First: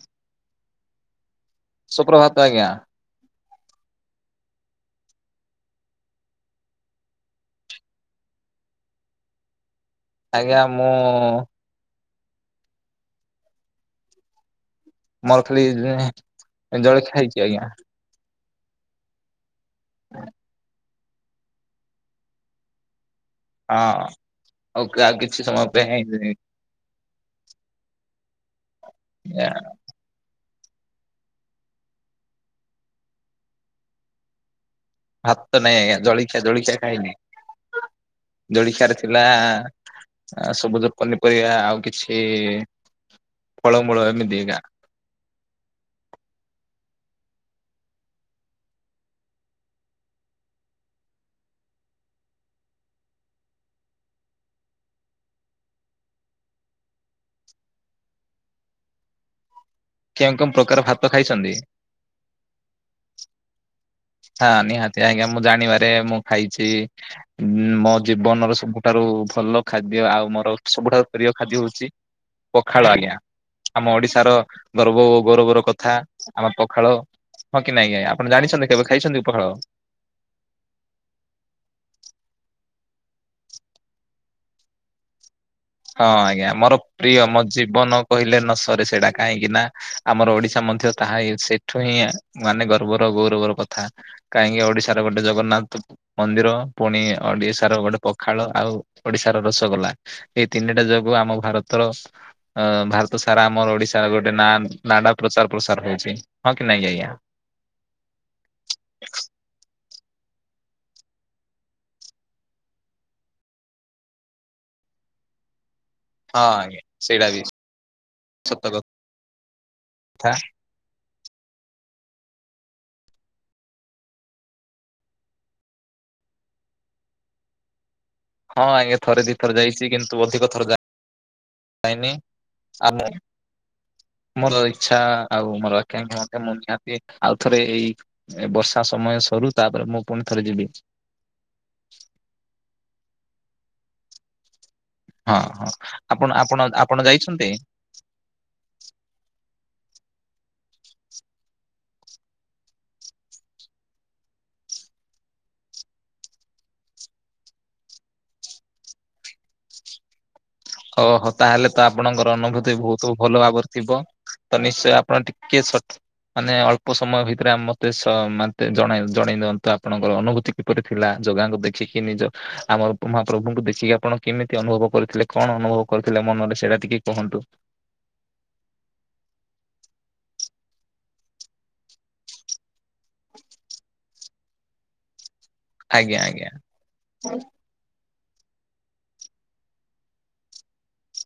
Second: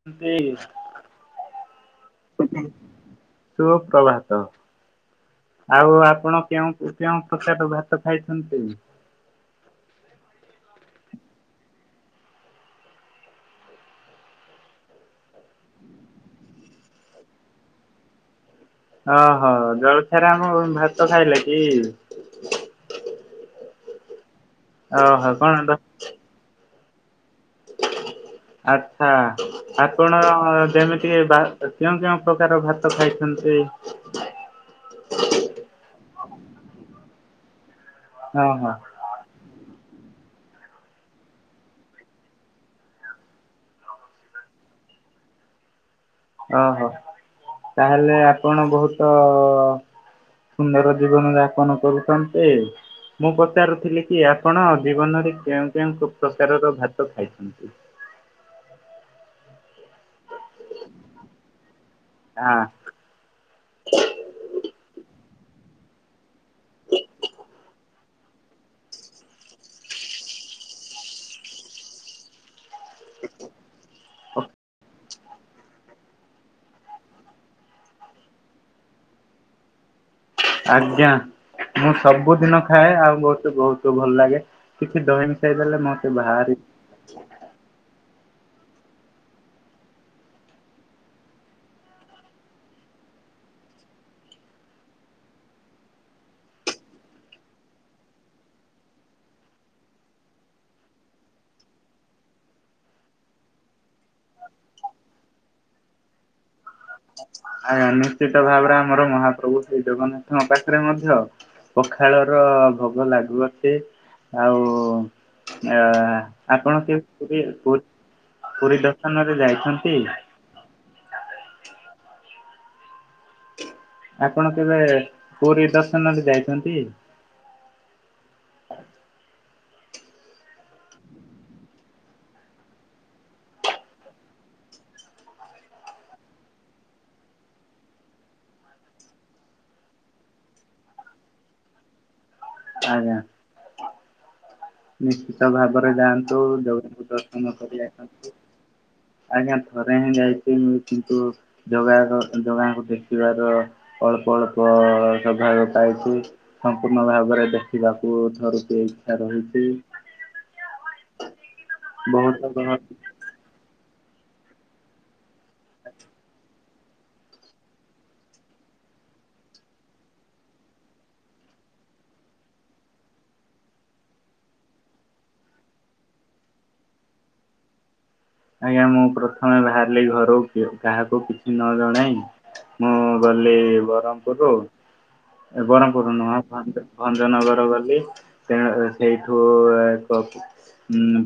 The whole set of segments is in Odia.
ମିତି ସୁପ୍ରଭାତ ଆଜ୍ଞା। ଶୁଭ ପ୍ରଭାତ। ଆଉ ଆପଣ କେଉଁ କେଉଁ ପ୍ରକାର ଭାତ ଖାଇଚନ୍ତି? ଆଜ୍ଞା ମୁଁ ମୁଁ [unintelligible] ରେ ଜଳଖିଆ ହେଇଚି ଆଜ୍ଞା। ଓହୋ ଜଳଖିଆରେ ଆମ ଭାତ ଖାଇଲେ କି। ହଁ ଆଉ କା ଓହୋ କିଛି କଣ ସମୟ ପାଇଁ ଆଚ୍ଛା। ଆପଣ ଯେମିତି ବା କେଉଁ କେଉଁ ପ୍ରକାର ଭାତ ଖାଇଚନ୍ତି? ଭାତ ନାଇଁ ଆଜ୍ଞା ଜଳିଖିଆ ଜଳିଖିଆ ଖାଇନି। ଓହୋ ଜଳିଖିଆ ରେ ଥିଲା ସବୁଜ ପନିପରିବା ଆଉ କିଛି ଫଳ ମୂଳ ଏମିତି ଏକା ଓହୋ। ତାହେଲେ ଆପଣ ବହୁତ ସୁନ୍ଦର ଜୀବନ ଯାପନ କରୁଛନ୍ତି। ମୁଁ ପଚାରୁଥିଲି କି, ଆପଣ ଜୀବନରେ କେଉଁ କେଉଁ ପ୍ରକାରର ଭାତ ଖାଇଛନ୍ତି? କେଉଁ କେଉଁ ପ୍ରକାର ଭାତ ଖାଇଛନ୍ତି? ହଁ। ହଁ ନିହାତି ଆଜ୍ଞା, ମୁଁ ଜାଣିବାରେ ମୁଁ ଖାଇଛି ମୋ ଜୀବନର ସବୁଠାରୁ ଭଲ ଖାଦ୍ୟ, ଆଉ ମୋର ସବୁଠାରୁ ପ୍ରିୟ ଖାଦ୍ୟ ହଉଛି ପଖାଳ ଆଜ୍ଞା। ଆମ ଓଡିଶାର ଗର୍ବ ଓ ଗୌରବର କଥା। ଆମ ପଖାଳ। ହଁ କି ନାଇଁ ଆଜ୍ଞା? ଆପଣ ଜାଣିଛନ୍ତି କେବେ ଖାଇଛନ୍ତି ପଖାଳ? ଆଜ୍ଞା, ମୁଁ ସବୁଦିନ ଖାଏ, ଆଉ ବହୁତ ବହୁତ ଭଲ ଲାଗେ। କିଛି ଦହି ମିଶାଇ ଦେଲେ ହଁ ମତେ ଆଜ୍ଞା ଭାରି ମୋର ପ୍ରିୟ ମୋ ଜୀବନ କହିଲେ ନ ସରେ ସେଇଟା, କାହିଁକି ନା ଆମର ଓଡିଶା ମଧ୍ୟ ତାହାଇ ସେ ଠୁ ହିଁ ମାନେ ଗର୍ବର ଗୌରବର କଥା କାହିଁକି ଓଡିଶାର ଗୋଟେ ଜଗନ୍ନାଥ ମନ୍ଦିର, ପୁଣି ଓଡିଶାର ଗୋଟେ ପଖାଳ, ଆଉ ଓଡିଶାର ରସଗୋଲା। ଏଇ ତିନିଟା ଯୋଗୁ ଆମ ଭାରତର ଭାରତ ସାରା ଆମର ଓଡିଶାର ଗୋଟେ ନା ନାଁ ଟା ପ୍ରଚାର ପ୍ରସାର ହଉଛି। ହଁ କି ନା ଆଜ୍ଞା? ଆଜ୍ଞା ନିଶ୍ଚିତ ଭାବରେ ଆମର ମହାପ୍ରଭୁ ଶ୍ରୀ ଜଗନ୍ନାଥଙ୍କ ପାଖରେ ମଧ୍ୟ ପଖାଳ ର ଭୋଗ ଲାଗୁଅଛି ଆଉ ଆ ହଁ ଆଜ୍ଞା ଆପଣ କେବେ ସେଇଟା ବି ପୁରୀ, ସତ ପୁରୀ ଦର୍ଶନ ରେ ଯାଇଛନ୍ତି? କଥା। ଆପଣ କେବେ ପୁରୀ ଦର୍ଶନରେ ଯାଇଛନ୍ତି? ହଁ ଆଜ୍ଞା ଥରେ ଦି ଥରେ ଯାଇଛି କିନ୍ତୁ ଅଧିକ ଥର ଯାଇ କାଇନି ଆମ ମୋର ଇଚ୍ଛା ଆଉ ମୋର ଆକାକ୍ଷ୍ୟା ମୁଁ ନିହାତି ଆଉ ଥରେ ଏଇ ଏ ବର୍ଷା ସମୟ ସରୁ ତାପରେ ମୁଁ ପୁଣି ଥରେ ଯିବି। ଆଜ୍ଞା। ହଁ ନିଶ୍ଚିତ ହଁ ଭାବରେ ଆପଣ ଯାଆନ୍ତୁ ଆପଣ ଆପଣ ଜଗନ୍ନାଥଙ୍କୁ ଯାଇଛନ୍ତି? ଦର୍ଶନ କରି ଆସନ୍ତୁ। ଆଜ୍ଞା ଥରେ ହିଁ ଯାଇଛି ମୁ କିନ୍ତୁ ଜଗା କ ଜଗାଙ୍କୁ ଦେଖିବାର ଅଳ୍ପ ଅଳ୍ପ ସୌଭାଗ୍ୟ ପାଇଛି। ସମ୍ପୂର୍ଣ୍ଣ ଭାବରେ ଦେଖିବାକୁ ଥରୁଟେ ଇଚ୍ଛା ରହିଛି। ଓହୋ ତାହେଲେ ତ ଆପଣଙ୍କର ବହୁତ ଘ ଅନୁଭୂତି ବହୁତ ଭଲ ଭାବରେ ଥିବ। ତ ନିଶ୍ଚୟ ଆପଣ ଟିକେ ସ ମାନେ ଅଳ୍ପ ସମୟ ଭିତରେ ମତେ ସ ମତେ ଜଣ ଜଣେଇ ଦିଅନ୍ତୁ ଆପଣଙ୍କର ଅନୁଭୂତି। କିପରି ଥିଲା? ଜଗାଙ୍କୁ ଦେଖିକି ନିଜ ଆମର ମହାପ୍ରଭୁଙ୍କୁ ଦେଖିକି ଆପଣ କେମିତି ଅନୁଭବ କରିଥିଲେ? କଣ ଅନୁଭବ କରୁଥିଲା ମନରେ? ସେଇଟା ଟିକେ କୁହନ୍ତୁ? ଆଜ୍ଞା ମୁଁ ପ୍ରଥମେ ବାହାରିଲି ଘରୁ କାହାକୁ କିଛି ନ ଜଣେଇ। ମୁଁ ଗଲି ବ୍ରରମପୁରରୁୁ। ଏ ବରହମପୁରୁ ଆଜ୍ଞା ନୁହଁ। ଆଜ୍ଞା ଭଞ୍ଜ, ଭଞ୍ଜନଗର ଗଲି। ସେ ସେଇଠୁ ତ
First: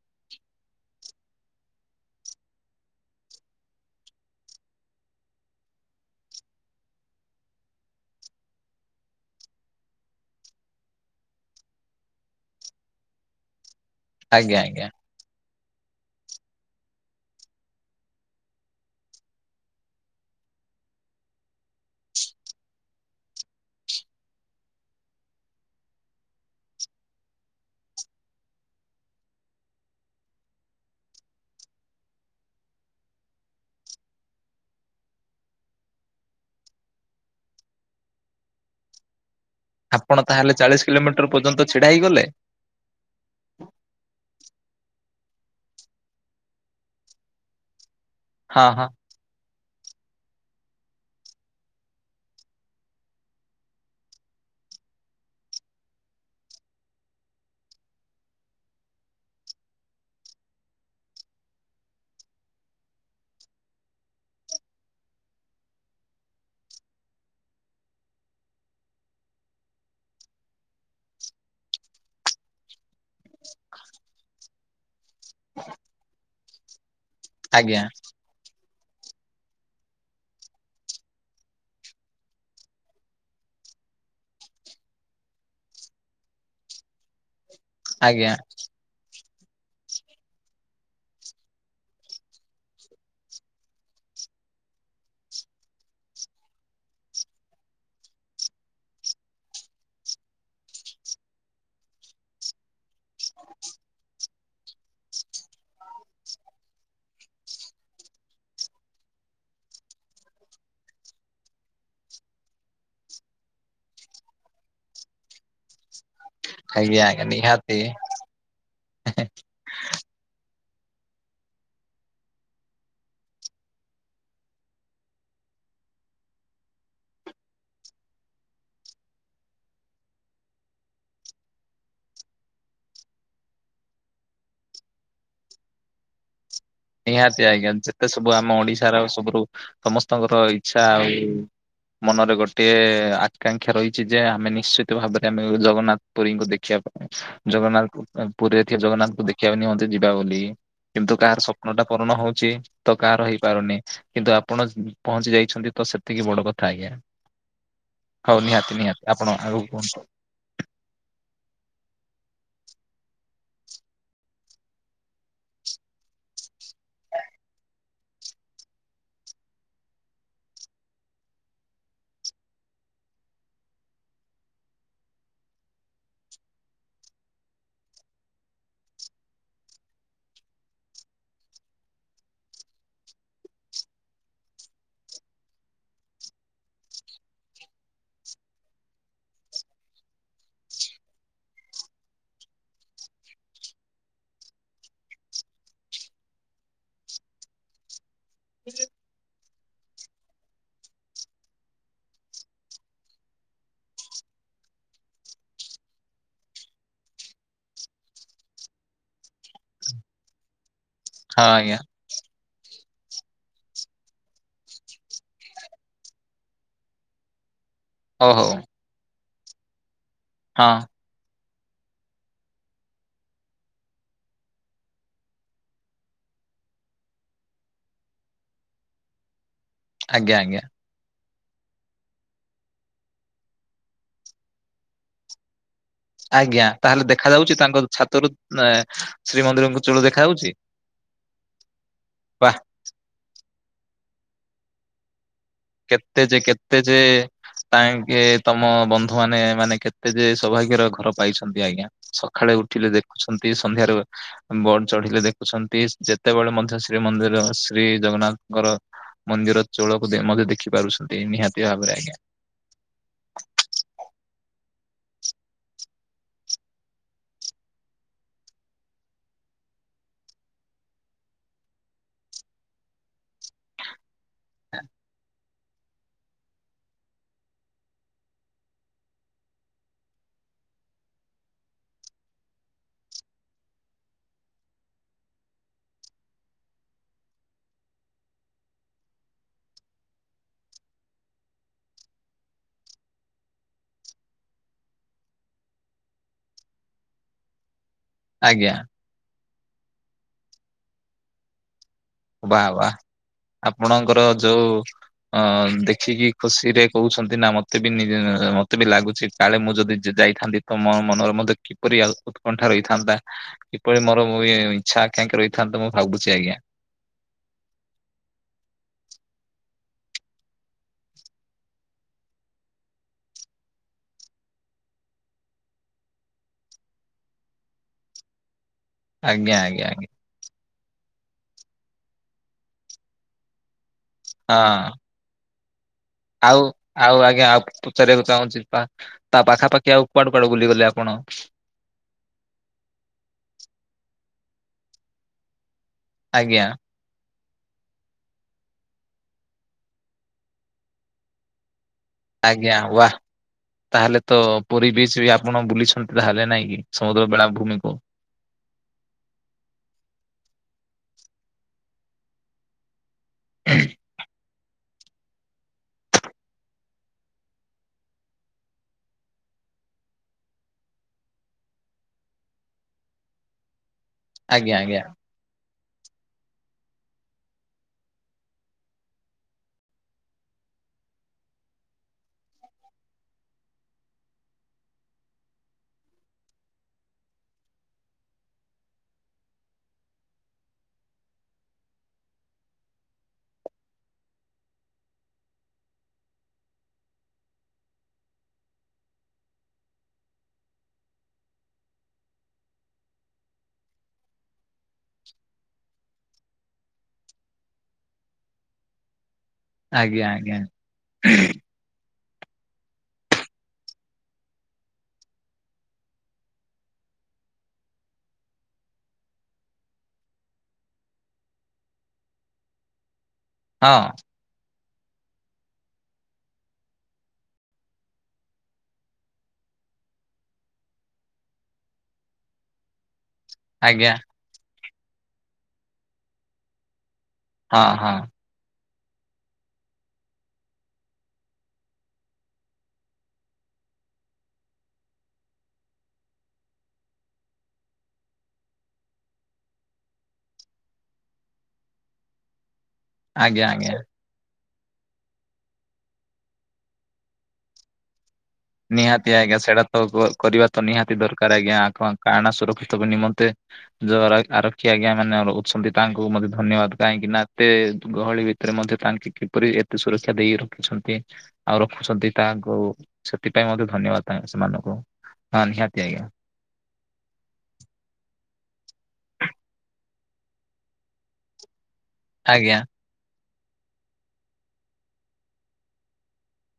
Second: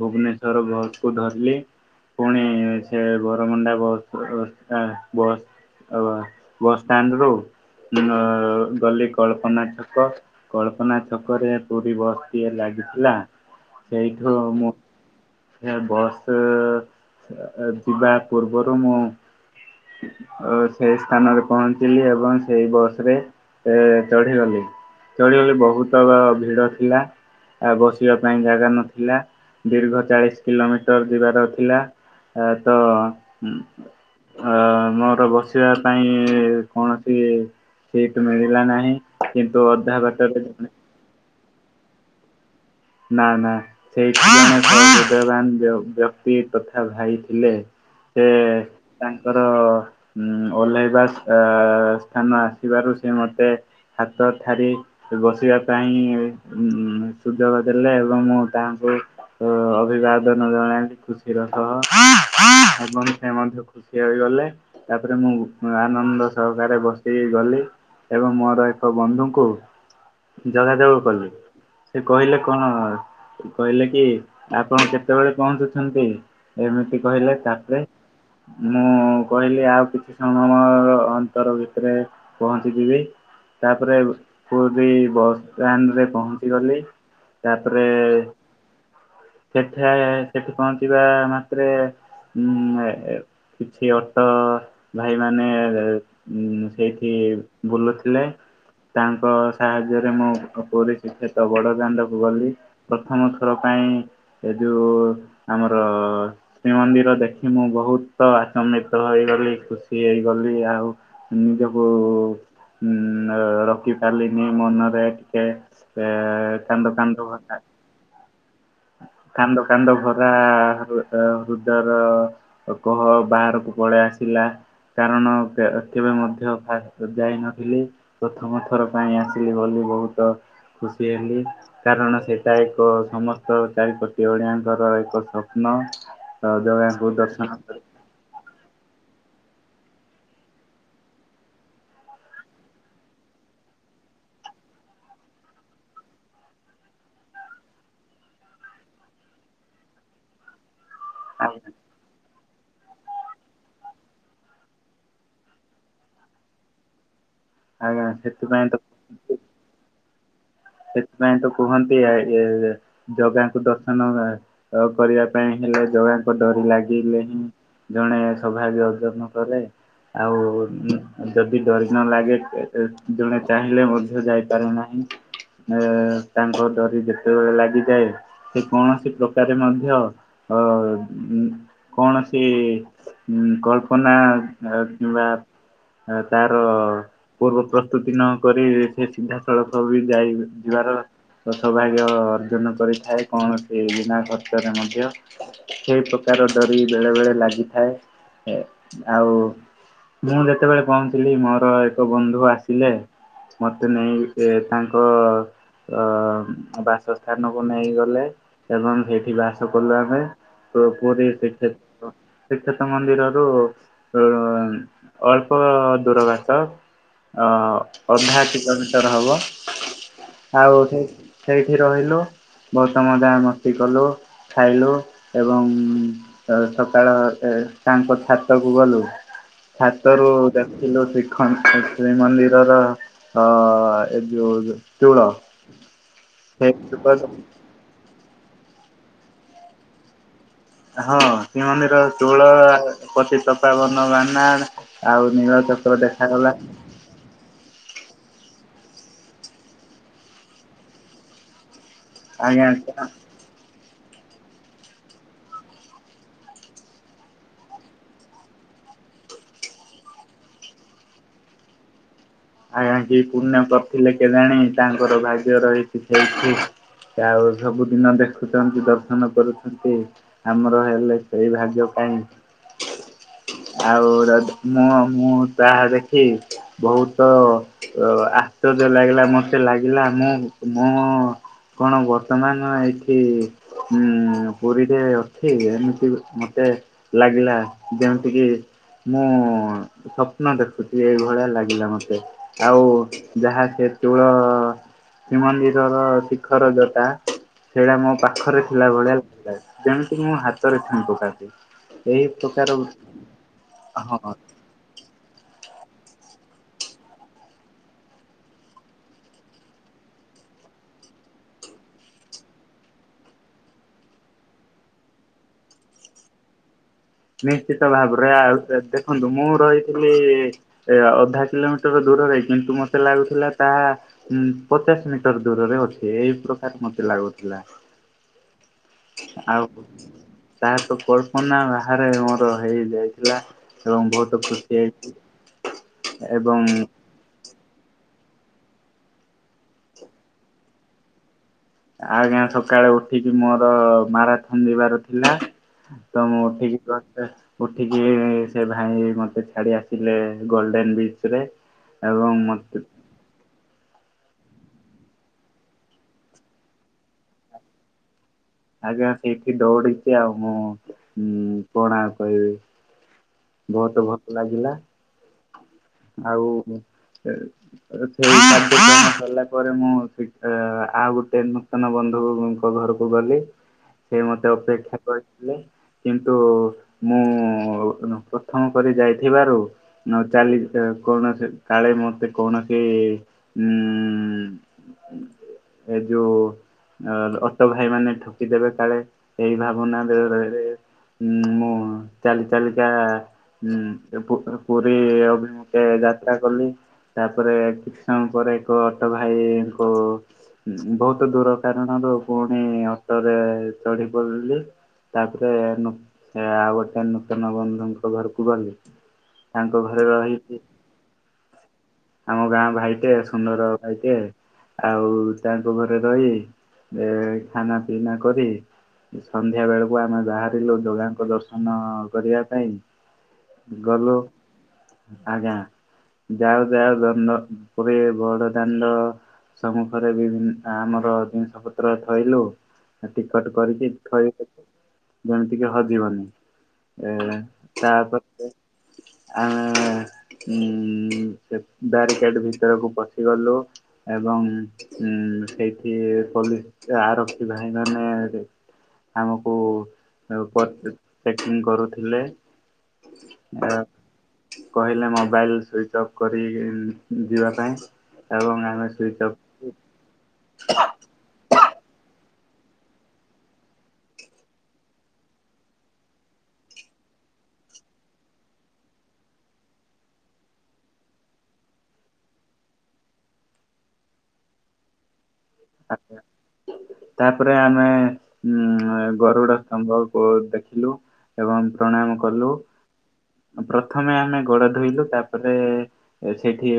ଭୁବନେଶ୍ଵର ବସକୁ ଧରିଲି। ପୁଣି ସେ ବରମୁଣ୍ଡା ବସ୍ ଷ୍ଟା ବସ୍ ଅ ବସଷ୍ଟାଣ୍ଡ ରୁ ଗଲି କଳ୍ପନା ଛକ। କଳ୍ପନା ଛକରେ ପୁରୀ ବସ୍ ଟିଏ ଲାଗିଥିଲା। ସେଇଠୁ ଆଜ୍ଞା ମୁଁ ଆଜ୍ଞା ସେ ବସ୍ ଯିବା ପୂର୍ବରୁ ମୁଁ ସେଇ ସ୍ଥାନରେ ପହଞ୍ଚିଲି ଏବଂ ସେଇ ବସ ରେ ଏ ଚଢିଗଲି ଚଢିଗଲି ବହୁତ ଭିଡ ଥିଲା। ଆଉ ବସିବା ପାଇଁ ଜାଗା ନଥିଲା ଦୀର୍ଘ ଚାଳିଶ କିଲୋମିଟର ଯିବାର ଥିଲା ତ ହଁ ମୋର ବସିବା ପାଇଁ କୌଣସି ସିଟ ମିଳିଲା ନାହିଁ। କିନ୍ତୁ ଅଧା ଆପଣ ବାଟରେ ତାହେଲେ ଜଣେ ଚାଳିଶ କିଲୋମିଟର ପର୍ଯ୍ୟନ୍ତ ଛିଡା ହେଇଗଲେ। ନାଁ ନାଁ ସେଇଠି ହୃଦୟମାନ ବ୍ୟକ୍ତି ତଥା ଭାଇ ଥିଲେ। ସେ ହଁ ହଁ। ତାଙ୍କର ଓଲ୍ଲେଇବା ସ୍ଥାନ ଆସିବାରୁ ସେ ମତେ ହାତ ଠାରି ବସିବା ପାଇଁ ସୁଯୋଗ ଦେଲେ ଏବଂ ମୁଁ ତାଙ୍କୁ ଅଭିବାଦନ ଜଣାନ୍ତି ଖୁସିର ସହ ଏବଂ ସେ ମଧ୍ୟ ଠିଆ ହୋଇ ଗଲେ ତାପରେ ମୁଁ ଆନନ୍ଦ ସହକାରେ ବସିକି ଗଲି। ଏବଂ ମୋର ଏକ ବନ୍ଧୁଙ୍କୁ ଯୋଗାଯୋଗ କଲି। ସେ କହିଲେ କଣ କହିଲେ କି ଆପଣ କେତେବେଳେ ପହଞ୍ଚୁଛନ୍ତି। ଏମିତି କହିଲା ତାପରେ ଆଜ୍ଞା ମୁଁ କହିଲି ଆଉ କିଛି ସମୟ ଅନ୍ତର ଭିତରେ ପହଞ୍ଚିଯିବି। ତାପରେ ପୁରୀ ବସଷ୍ଟାଣ୍ଡରେ ପହଞ୍ଚି ଗଲି। ତାପରେ ଆଜ୍ଞା ସେଠି ସେଠି ପହଞ୍ଚିବା ମାତ୍ରେ ହୁଁ କିଛି ଅଟୋ ଭାଇମାନ ସେଇଠି ବୁଲୁଥିଲେ। ତାଙ୍କ ସାହାଯ୍ୟରେ ମୁଁ ପୁରୀ ଶ୍ରୀକ୍ଷେତ୍ର ବଡ଼ ବଡ଼ ଦାଣ୍ଡକୁ ଗଲି ପ୍ରଥମ ଥର ପାଇଁ ଏ ଯୋଉ ଆମର ଶ୍ରୀମନ୍ଦିର ଦେଖି ମୁଁ ବହୁତ ଆଚମ୍ବିତ ହେଇଗଲି ଖୁସି ହେଇଗଲି ଆଉ। ହୁଁ ଯେ ହୁଁ ରଖିପାରିଲିନି ମନରେ ଟିକେ ଏ କାନ୍ଦ ଆଜ୍ଞା ଆଜ୍ଞା କାନ୍ଦ ନିହାତି। କାନ୍ଦ କାନ୍ଦ ଭରା ହୃଦୟର କହ ବାହାରକୁ ପଳେଇ ଆସିଲା। କାରଣ କେବେ ମଧ୍ୟ ଫାଷ୍ଟ ଯାଇନଥିଲି। ପ୍ରଥମ ଥର ପାଇଁ ଆସିଲି ବୋଲି ବହୁତ। ଖୁସି ହେଲି କାରଣ ସେଇଟା ଏକ ସମସ୍ତ କୋଟି ଓଡ଼ିଆଙ୍କର ଏକ ସ୍ୱପ୍ନା ଅଜବା ନିହାତି ଆଜ୍ଞା ଯେତେ ସବୁ ଆମ ଓଡିଶାର ସବୁରୁ ସମସ୍ତଙ୍କର ଇଛା ଆଉ ମନରେ ଗୋଟିେ ଆକାଂକ୍ଷା ରହିଛି ଯେ ଆମେ ନିଶ୍ଚିତ ଭାବରେ ଆମେ ଜଗନ୍ନାଥ ପୁରୀଙ୍କୁ ଦେଖିବା ପାଇଁ- ଜଗନ୍ନାଥ ପୁରୀ ଥିବା ଜଗନ୍ନାଥଙ୍କୁ ଦେଖିବା ନିମନ୍ତେ ଯିବା ବୋଲି କିନ୍ତୁ କାହାର ସ୍ୱ ଆଜ୍ଞା ପୂରଣ ହଉଛି। ତ କାହାର ହେଇପାରୁନି କିନ୍ତୁ ଆପଣ ପହଞ୍ଚି ଯାଇଛନ୍ତି ତ ସେତିକି ବଡ କଥା ଆଜ୍ଞା। ଆଜ୍ଞା ହଉ ସେଥିପାଇଁ ନିହାତି ନିହାତି ଆପଣ ତ ଆଉ ବସ। ସେଥିପାଇଁ ତ କୁହନ୍ତି ଜଗାଙ୍କୁ ଦର୍ଶନ ଅଉ କରିବା ପାଇଁ ହେଲେ ଜଗାଙ୍କ ଡୋରି ଲାଗିଲେ। ଜଣେ ସୌଭାଗ୍ୟ ଅର୍ଜନ କଲେ ଆଉ ଯଦି ଡରି ନ ଲାଗେ ଜଣେ ଚାହିଁଲେ ମଧ୍ୟ ଯାଇପାରେ ନାହିଁ। ଏ ତାଙ୍କ ଡରି ଯେତେବେଳେ ଲାଗିଯାଏ ସେ କୌଣସି ପ୍ରକାରେ ମଧ୍ୟ ଅ କୌଣସି ହୁଁ, କଳ୍ପନା କିମ୍ବା ତାର ପୂର୍ବ ପ୍ରସ୍ତୁତି ନକରି ସେ ସିଧାସଳଖ ବି ଯାଇ ଯିବାର ସୌଭାଗ୍ୟ ଅର୍ଜନ କରିଥାଏ କୌଣସି ବିନା ଖର୍ଚ୍ଚରେ ମଧ୍ୟ। ସେଇ ପ୍ରକାର ଡରି ବେଳେବେଳେ ଲାଗିଥାଏ। ଆଉ ମୁଁ ଯେତେବେଳେ ପହନ୍ଚିଲି ମୋର ଏକ ବନ୍ଧୁ ଆସିଲେ ମତେ ନେଇ ସେ ତାଙ୍କ ଅ ବାସ ସ୍ଥାନକୁ ନେଇଗଲେ ଏବଂ ସେଇଠି ବାସ କଲୁ ଆମେ। ତ ପୁରୀ ହଁ ଆଜ୍ଞା। ଶ୍ରୀକ୍ଷେ ଶ୍ରୀକ୍ଷେତ୍ର ମନ୍ଦିରରୁ ଅଳ୍ପ ଦୂର ବାଟ ଅ ହଉ ଅଧା ହଉ କିଲୋମିଟର୍ ହବ। ହଁ ଆଉ ସେ ସେଇଠି ରହିଲୁ ବହୁତ ମଜା ମସ୍ତି କଲୁ। ଖାଇଲୁ ଏବଂ ତ ସକାଳ ତାଙ୍କ ଛାତକୁ ଗଲୁ, ଛାତରୁ ଆଜ୍ଞା ଆଜ୍ଞା ଦେ ଖିଲୁ ଶ୍ରୀ ଶ୍ରୀମନ୍ଦିରର ଅ ଏଯୋଉ ଚୁଳ। ଆଜ୍ଞା ତାହେଲେ ଦେଖା ଯାଉଚି ତାଙ୍କ ଛାତରୁ ଶ୍ରୀମନ୍ଦିରଙ୍କୁ ଚୁଳ ଦେଖା ଯାଉଚି? ହଁ ଶ୍ରୀମନ୍ଦିର ଚୁଳ ପତିତପାବନ ବାନା ଆଉ ନୀଳ ଚ କେତେ ଯେ କେତେ ଯେ [unintelligible] ତମ ବନ୍ଧୁମାନେ ମାନେ କେତେ ଯେ ସୌଭାଗ୍ୟର ଘର ପାଇଛନ୍ତି ଆଜ୍ଞା। ସଖାଳେ ଆଜ୍ଞା ଉଠିଲେ ଆଜ୍ଞା। ଦେଖୁଛନ୍ତି, ସନ୍ଧ୍ୟାରେ ବଡ ଚଢିଲେ ଦେଖୁଛନ୍ତି ଯେତେବେଳେ ମଧ୍ୟ ଶ୍ରୀମନ୍ଦିର ଶ୍ରୀ ଜଗନ୍ନାଥଙ୍କର ମନ୍ଦିର ଚୁଳକୁ ମଧ୍ୟ ଦେଖି ପାରୁଛନ୍ତି ନିହାତି ଭାବରେ ଆଜ୍ଞା। ଆଜ୍ଞା କି ପୁଣ୍ୟ କରିଥିଲେ କେଜାଣୀ ତାଙ୍କର ଭାଗ୍ୟ ରହିଚି ସେଇଠି। ସେ ଆଉ ସବୁଦିନ ଦେଖୁଚନ୍ତି ଦର୍ଶନ କରୁଛନ୍ତି। ଆମର ହେଲେ ସେଇ ଭାଗ୍ୟ କାଇଁ। ଆଉ ମୁଁ-ମୁଁ ତାହା ଦେଖି ବହୁତ ତ ଆଶ୍ଚର୍ଯ୍ୟ ଲାଗିଲା ମତେ ଲାଗିଲା, ମୁଁ-ମୁଁ କଣ ବର୍ତ୍ତମାନ ଏଇଠି ହୁଁ ପୁରୀରେ ଅଛି ଏମ୍ତି ମତେ ଲାଗିଲା ଯେମ୍ ତିକି ମୁଁ ସ୍ୱପ୍ନ ଦେଖୁଚି ଏଇଭଳିଆ ଲାଗିଲା ମତେ। ଆଉ ଯାହା ସେ ଚୁଳ ଶ୍ରୀମନ୍ଦିରର ଶିଖର ଜଟା, ସେଇଟା ମୋ ପାଖରେ ଆଜ୍ଞା ଥିଲା ଭଳିଆ [unintelligible] ଯେମ୍ତି ମୁଁ ହାତରେ ଠେମ୍ପ କାଟ ଏହି ବା ପ୍ରକାର ବା ହଁ ଆପଣଙ୍କର ଯୋଉ ଅ ଦେଖିକି ଖୁସିରେ କହୁଛନ୍ତି ନା ମତେ ବି ମତେ ବି ଲାଗୁଛି କାଳେ ମୁଁ ଯଦି ଯାଇଥାନ୍ତି ତ ମୋ ମନରେ ମଧ୍ୟ କିପରି ଉତ୍କଣ୍ଠା ରହିଥାନ୍ତା। କିପରି ମୋର ଇଚ୍ଛା ଆକାଂକ୍ଷା ରହିଥାନ୍ତା ମୁଁ ଭାବୁଚି ଆଜ୍ଞା। ନିଶ୍ଚିତ ଭାବରେ ଆଉ ଦେଖନ୍ତୁ ମୁଁ ରହିଥିଲି ଏ ଅଧା କିଲୋମିଟର ଦୂରରେ କିନ୍ତୁ ମତେ ଲାଗୁଥିଲା ତାହା ହୁଁ ପଚାଶ୍ ମିଟର୍ ଦୂରରେ ଅଛି ଏଇ ପ୍ରକାର ମତେ ଲାଗୁଥିଲା। ଆଜ୍ଞା ଆଉ ଆଜ୍ଞା ଆଜ୍ଞା ତାହା ତ କଳପନା ବା। ବାହାରେ ମୋର ହେଇଯାଇଥିଲା ଏବଂ ବହୁତ ଖୁସି ହଁ। ହେଇଚି। ଆଉ? ଆଉ ଆଜ୍ଞା ଆଉ ପ-ପ-ପଚାରିବାକୁ ଚାହୁଁଚି ତା ପାଖାପାଖି ଆଉ କୁଆଡୁ କୁଆଡୁ ବୁଲିଗଲେ ଆପଣ? ଆଜ୍ଞା ସକାଳେ ଉଠିକି ମୋର ମାରା ଥନ୍ଦିବାର ଥିଲା। ତ ମୁଁ ଆଜ୍ଞା ଉଠିକି [unintelligible] ଉଠିକି ସେ ଭାଇ ମୋତେ ଛାଡ଼ି ଆସିଲେ ଗୋଲ୍ଡେନ୍ ବିଚ୍ରେ। ଆଜ୍ଞା ୱା। ତାହେଲେ ତ ପୁରୀ ବିଚ୍ ବି ଆପଣ ବୁଲିଛନ୍ତି ତାହେଲେ ନାଇଁ କି? ସମୁଦ୍ର ବେଳା ଭୂମି ପ ଆଜ୍ଞା ସେଇଠି ଦୌଡିଚି ଆଉ ମୁଁ କଣ କହିବି। ବହୁତୁ ଭଲ ଲାଗିଲା। ଆଉ ମୁଁ ଏ [inaudible] [inaudible] ପରେ ମୁଁ ଆଉ ଗୋଟେ ଦିନ ନୂତନ ବନ୍ଧୁଙ୍କ ଘରକୁ ଗଲି। ସେ ମତେ ଆଜ୍ଞା ଅପେକ୍ଷା ଆଜ୍ଞା କରି ଥିଲେ କିନ୍ତୁ ମୁଁ [unintelligible] ପ୍ରଥମ କରି ଯାଇଥିବାରୁ ନ ଚାଲି କୌଣସି କାଳେ ମତେ କୌଣସି ହୁଁ ଏ ଯୋଉ ଅ ଅଟ ଭାଇମାନେ ଏଠୁ [unintelligible] ଦେବେ କାଳେ ଏଇ ଭାବନା [unintelligible] ରହିରହି ଉମ୍ ମୁଁ ଚାଲି ଚାଲିକା ହୁଁ ଏ ପୁ ପୁରୀ ଅଭିମୁଖେ ଯାତ୍ରା କଲି। ତାପରେ କିଛି ସମୟ ପରେ ଏକ ଅଟୋ ଭାଇଙ୍କୁ [unintelligible] ବହୁତ ଦୂର କାରଣରୁ ପୁଣି ଅଟୋରେ ଚଢି ପରିଲି। ତାପରେ ଆଉ ନୁ ଗୋଟେ ନୂତନ ବନ୍ଧୁଙ୍କ ଘରକୁ ଗଲି। ତାଙ୍କ ଘରେ ଆଜ୍ଞା ରହିଲି ଆଜ୍ଞା। ଆମ ଗାଁ ଭାଇଟେ ସୁନ୍ଦର ଭାଇଟେ ଆଉ ତାଙ୍କ ଘରେ ରହି ଏ ଖାନା ପିନା କରି ସନ୍ଧ୍ୟା ବେଳକୁ ଆମେ ବାହାରିଲୁ ଯୋଗାଙ୍କ ଦର୍ଶନ କରିବା ପାଇଁ। ହଁ ଗଲୁ ଆଜ୍ଞା ଯାଉ ଯାଉ ଦଣ୍ଡ ପୁରୀ ବଡଦାଣ୍ଡ ସମ୍ମୁଖରେ ବିଭିନ୍ ଆମର ଜିନିଷ ପତ୍ର ଥୋଇଲୁ। ଟିକଟ କରିକି ଆଜ୍ଞା ଥୋଇ ଯେମିତିକି ହଜିବନି। ଏ ହଁ ହଁ। ତାପରେ ଆମେ ଉମ୍ ସେ ବ୍ୟାରିକେଡ୍ ଭିତରକୁ ପଶିଗଲୁ। ଏବଂ ଉମ୍ ସେଇଠି ପୋଲିସ ଆରକ୍ଷୀ ଭାଇମାନେ ଆମକୁ [unintelligible] ପ୍ୟାକିଂ କରୁଥିଲେ। ଆଜ୍ଞା ଆଜ୍ଞା। [unintelligible] କହିଲେ ମୋବାଇଲ ସୁଇଚ୍ ଅଫ୍। କରି ଯିବା ପାଇଁ ଏବଂ ଆମେ ସୁଇଚ୍ ନିହାତି ଅଫ୍ ଆଜ୍ଞା ସେଇଟା ତ କ କରିବା ତ ନିହାତି ଦରକାର ଆଜ୍ଞା। କ କାରଣ ସୁରକ୍ଷିତ ବି ନିମନ୍ତେ ଯୋଉ ଆର ଆରକ୍ଷୀ ଆଜ୍ଞା ମାନେ ରଉଛନ୍ତି ତାଙ୍କୁ ମତେ ଧନ୍ୟବାଦ୍ କାହିଁକିନା ଏତେ ଗହଳି ଭି ତରେ ମଧ୍ୟ ତାଙ୍କେ କିପରି ଏତେ ସୁରକ୍ଷା ଦେଇ ରଖିଛନ୍ତି ଆଉ ରଖୁଛନ୍ତି ତାଙ୍କୁ ସେଥିପାଇଁ ମୋତେ ଧନ୍ୟବାଦ୍ ତା ସେମାନଙ୍କୁ ହଁ ନିହାତି ଆଜ୍ଞା। ତାପରେ ଆମେ ଉମ୍ ଗରୁଡ ସ୍ତମ୍ଭ କ ଦେଖିଲୁ। ଏବଂ ପ୍ରଣାମ କଲୁ। ଆଜ୍ଞା ପ୍ରଥମେ ଆମେ ଗୋଡ ଧୋଇଲୁ ତାପରେ ସେଠି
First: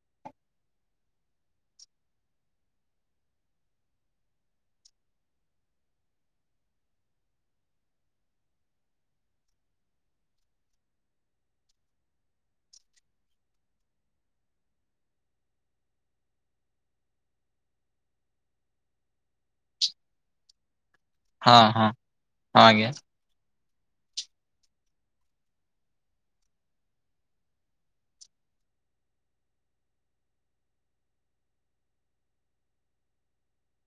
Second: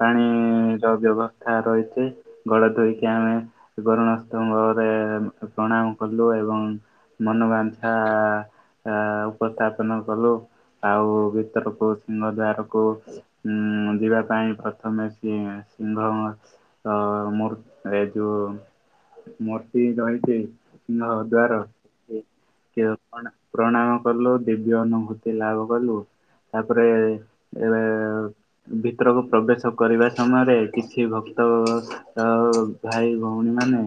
ପାଣିର ବ୍ୟବସ୍ଥା ରହିଚି ଗୋଡ ଧୋଇକି ଆମେ [unintelligible] ରେ ପ୍ରଣାମ କଲୁ ଏବଂ ମନ ବାଞ୍ଛା ଆ ଉପସ୍ଥାପନ କଲୁ ଆଉ ଭିତରକୁ ସିଂହ ଦ୍ୱାର କୁ ଉଁ ଯିବା ପାଇଁ ପ୍ରଥମେ ସିଏ ସିଂହ ତ ମୋର ଏ ଯୋଓ ମୂର୍ତ୍ତି ରହିଚି ସିଂହ ହଁ ହଁ ହଁ ଆଜ୍ଞା ଦ୍ୱାର ପ୍ରଣାମ କଲୁ ଦିବ୍ୟ ଅନୁଭୂତି ଲାଭ କଲୁ। ତାପରେ ଏଣେ ଭିତରକୁ ପ୍ରବେଶ କରିବା ସମୟରେ କିଛି ଭକ୍ତ ତ ଭାଇ ଭଉଣୀ ମାନେ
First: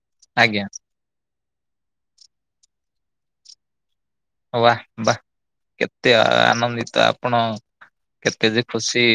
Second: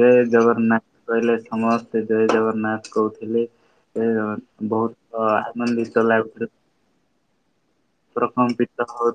ଜେ ଆଜ୍ଞା ଜଗନ୍ନାଥ। କହିଲେ ସମସ୍ତେ ଜୟ ଜଗନ୍ନାଥ କହୁଥିଲେ ଅୱା ବା ବହୁତ ଆନନ୍ଦିତ କେତେ ଲାଗୁଥିଲା ଆନନ୍ଦିତ ଆପଣ। କେତେ ଯେ ପ୍ରକମ୍ପିତ ଖୁସି